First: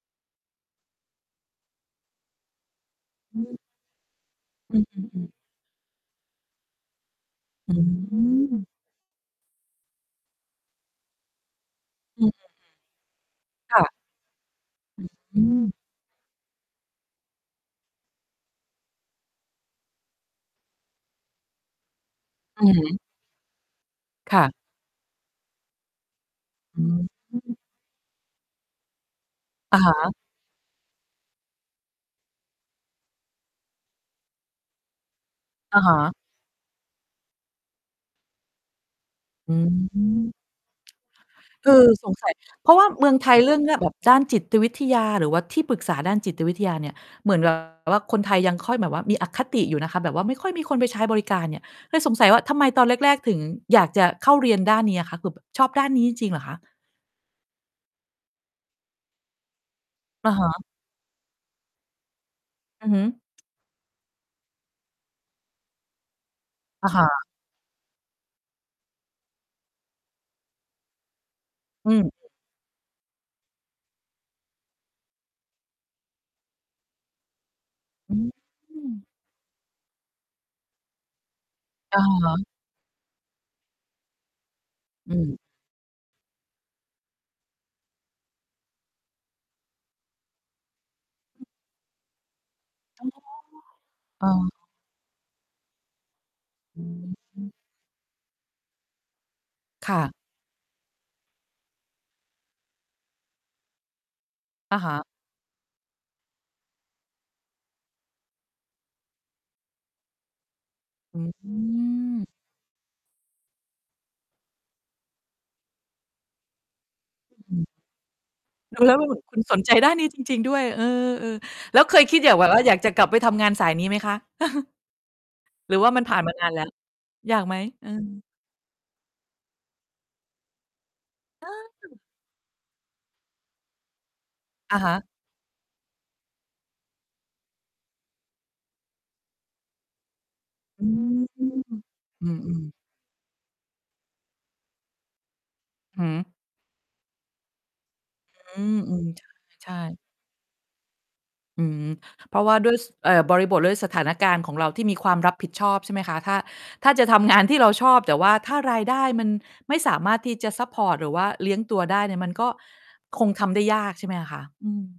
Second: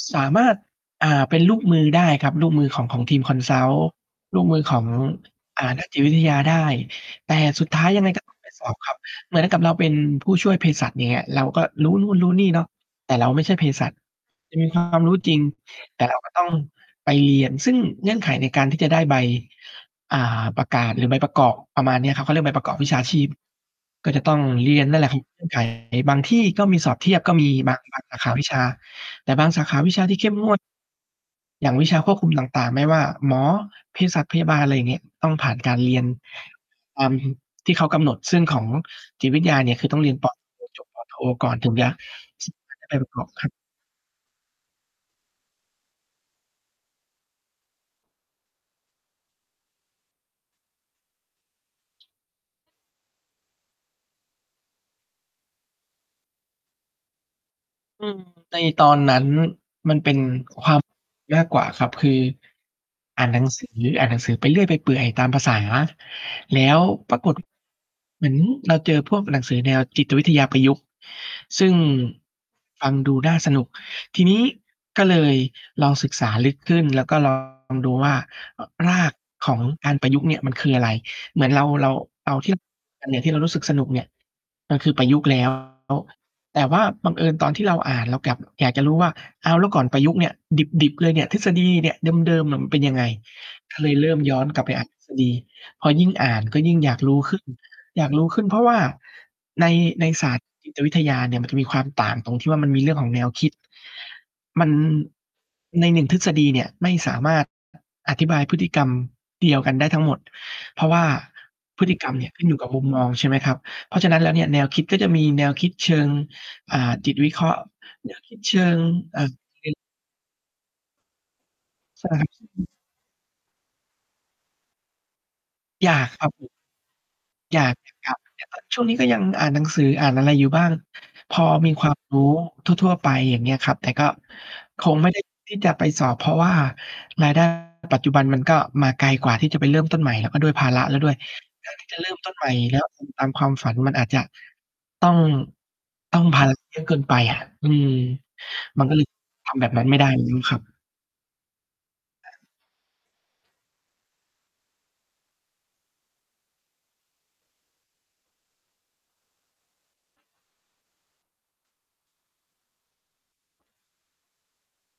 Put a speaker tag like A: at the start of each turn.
A: ส สามารถ อ่า เป็นลูกมือได้ครับ ลูกมือของ ของทีม
B: อืม
A: Consult ลูกมือข
B: อื
A: อง
B: อ ๆ ๆ
A: อ่า นักจิตวิทยาได้ แต่สุด
B: อื
A: ท้ายยังไง ก็ต้องไปส
B: ม
A: อบ ครับ เหมือนกับเราเป็น ผู้ช่วยเภสัชเนี่ย เราก็รู้นู่น
B: อื
A: รู
B: ม
A: ้นี่เนาะ แต่เราไม่ใช่
B: ๆ
A: เภ
B: ๆ ค่
A: สั
B: ะ
A: ช ถึงมี ความรู้ จร
B: อ
A: ิง
B: ืม
A: แต่เราก็ต้อง ไปเรียน ซึ่งเงื่อนไขในการที่จะได้ใบ อ่า ประกาศหรือใบประกอบ ประมาณเนี้ยครับ เขาเรียกใบ
B: อ
A: ปร
B: ื
A: ะกอ
B: อ
A: บ
B: ฮ
A: วิ
B: ึ
A: ชาชีพ ก็จะต
B: ค
A: ้อง
B: ่ะ
A: เรียนนั่นแหละครับ เงื่อนไข บางที่ก็ม
B: อ
A: ี
B: ื
A: สอบเทียบ ก็มี
B: ม
A: บาง บาง สาขา วิชา แต่บางสาข
B: อะ
A: าว
B: ฮ
A: ิชา
B: ะ
A: ที่เข้มงวด อย่างวิชาควบคุม ต่าง ๆ ไม่ว่าหมอ เภสัช พยาบาล ไรอย่างงี้ ต้องผ่านกา
B: อ
A: ร
B: ะ
A: เ
B: ฮ
A: รียน
B: ะ
A: ตาม ที่เขากำหนด ซึ่งของ จิตวิทย
B: อื
A: าเ
B: ม
A: นี่ย คือต้องเรียน ตอนเรียนจบ ป.โท ก่อน
B: ค
A: ถึ
B: ื
A: งจ
B: อ
A: ะ
B: สงสัย
A: สา
B: เพ
A: ม
B: รา
A: าร
B: ะ
A: ถ
B: ว
A: ได
B: ่า
A: ้ไป
B: เ
A: ป
B: มื
A: ร
B: อ
A: ะ
B: ง
A: ก
B: ไ
A: อ
B: ท
A: บ
B: ย
A: คั
B: เร
A: ด
B: ื่องเนี้ย แบบด้านจิตวิทยา หรือว่าที่ปรึกษาด้านจิตวิทยาเนี่ย เหมือน แบบ ว่าคนไทยยังค่อยแบบว่ามี อคติอยู่นะคะ แบบว่าไม่ค่อยมีคนไป ใช้บริการเนี่ย เคยสงสัยว่า ทำไมตอนแรก ๆ ถึงอยากจะเข้าเรียนด้านนี้อะคะ คือแบบชอบด้านนี้จริง ๆ เหรอคะ?
A: อืม ในตอนนั้น มันเป็น
B: อือฮึ
A: ความ มากกว่าครับ คือ
B: อือฮึ
A: อ่านหนัง สือ อ่านหนังสือไปเรื่อยไปเปื่อยตามภาษา แล้ว
B: อะฮ
A: ปรา
B: ะ
A: กฏ เหมือนเราเจอพวกหนังสือแนวจิตวิทยาประยุกต์ ซึ่ง
B: อืม
A: ฟังดูน่าสนุก ทีนี้ก็เลยลองศึกษาลึกขึ้น แล้วก็ ลอง ดูว
B: อ
A: ่
B: ื
A: า อ ร
B: ม
A: ากของการประยุกต์เนี่ยมันคืออะไร? เหมือนเรา เรา
B: อือฮ
A: เอา
B: ึ
A: เทียบตำแหน่งที่เรารู้สึกสนุกเนี่ย ก็คือปร
B: อ
A: ะ
B: ื
A: ยุกต์
B: ม
A: แล้ว แต่ว่าบังเอิญตอนที่เราอ่าน เรากลับอยากจะรู้ว่า อ้าว แล้วก่อนประยุกต์เนี่ย ดิบ ๆ เลยเนี่ย ทฤษฎีเนี่ย เดิม ๆ อะมันเป็นยัง
B: อ
A: ไ
B: ๋
A: ง?
B: อ
A: ก็เลยเริ่ม
B: เอ
A: ย้อนกลับ
B: อ
A: ไปอ่านทฤษฎี พอยิ่งอ่านก็ยิ่
B: อ
A: ง
B: ื
A: อยากรู้ ขึ้น
B: ม
A: อยากรู้ขึ้น เพราะว่าใน
B: ค่
A: ใน
B: ะ
A: ศาสตร์ จิต วิทยาเนี่ย มัน จะมีความต่างตรงที่ว่า มันมีเรื่องของแนวคิด มัน
B: อะฮะ
A: ใน 1 ทฤษฎีเนี่ยไม่สามารถ อธิบายพฤติกรรมเดียวกันได้ทั้งหมด เพราะว่า
B: อื
A: พฤติกรรม
B: ม
A: เนี่ยขึ้นอยู่กับมุมมองใช่ไหมครับ เพราะฉะนั้นแล้วเนี่ย แนวคิดก็จะมีแนวคิดเชิง อ่า จิตวิเครา
B: อ
A: ะห์
B: ืม
A: แนวคิด เชิ
B: แล
A: ง
B: ้ว แล้ว
A: เอ่อ
B: คุณสนใจด้านนี้จริง ๆ ด้วย เออ ๆ แล้วเคยคิดอยาก แบบว่าอยากจะกลับไปทำงาน สายนี้ไหมคะ? หรือว
A: อ
B: ่
A: ย
B: า
A: า
B: มัน
A: ก
B: ผ่
A: ค
B: าน
A: รั
B: ม
A: บ
B: า
A: ผ
B: นา
A: ม
B: นแล้ว อยากไหม?
A: อยาก
B: เอ
A: จ
B: อ
A: ะกลับเหมือนกัน แต่ ช่วงนี้ก็ยังอ่านหนังสืออ่านอะไรอยู่บ้าง พอ
B: เ
A: มี ควา
B: ออ
A: ม รู้ทั่ว ๆ ไป อย่างเงี้ยครับ แต่ก็
B: อะ
A: ค
B: ฮ
A: ง
B: ะ
A: ไม่ ได้ ที่จะไปสอบ เพราะว่า ราย ได้ ปัจจุบันมันก็มาไกลกว่าที่จะไปเริ่มต้นใหม่ แล้วก็ด้วยภาร
B: อ
A: ะ
B: ื
A: แล้วด้วย
B: ม
A: แทนที่จะเริ่ม
B: อ
A: ต
B: ื
A: ้นใหม่
B: ม ๆ
A: แล้ว ทำตาม ความฝัน มันอาจจะ ต้อง
B: อือ
A: ต
B: ฮ
A: ้อง
B: ึ
A: ภาระ เยอะเกินไปอะ อืม
B: อือ
A: มัน
B: อ
A: ก็
B: ื
A: เลย
B: ม ช
A: ทำแ
B: ใ
A: บ
B: ช
A: บนั้น
B: ่
A: ไม่ได้ อย่างงี้ ครับ
B: อืม เพราะว่าด้วย ส เอ่อ บริบท ด้วยสถานการณ์ของเราที่มีความรับผิดชอบใช่ไหมคะ ถ้า ถ้าจะทำงานที่เราชอบ แต่ว่าถ้ารายได้มันไม่สามารถที่จะซัปพอร์ต หรือว่าเลี้ยงตัวได้เนี่ย มันก็คงทำได้ ยากใช่ไหมคะ อืม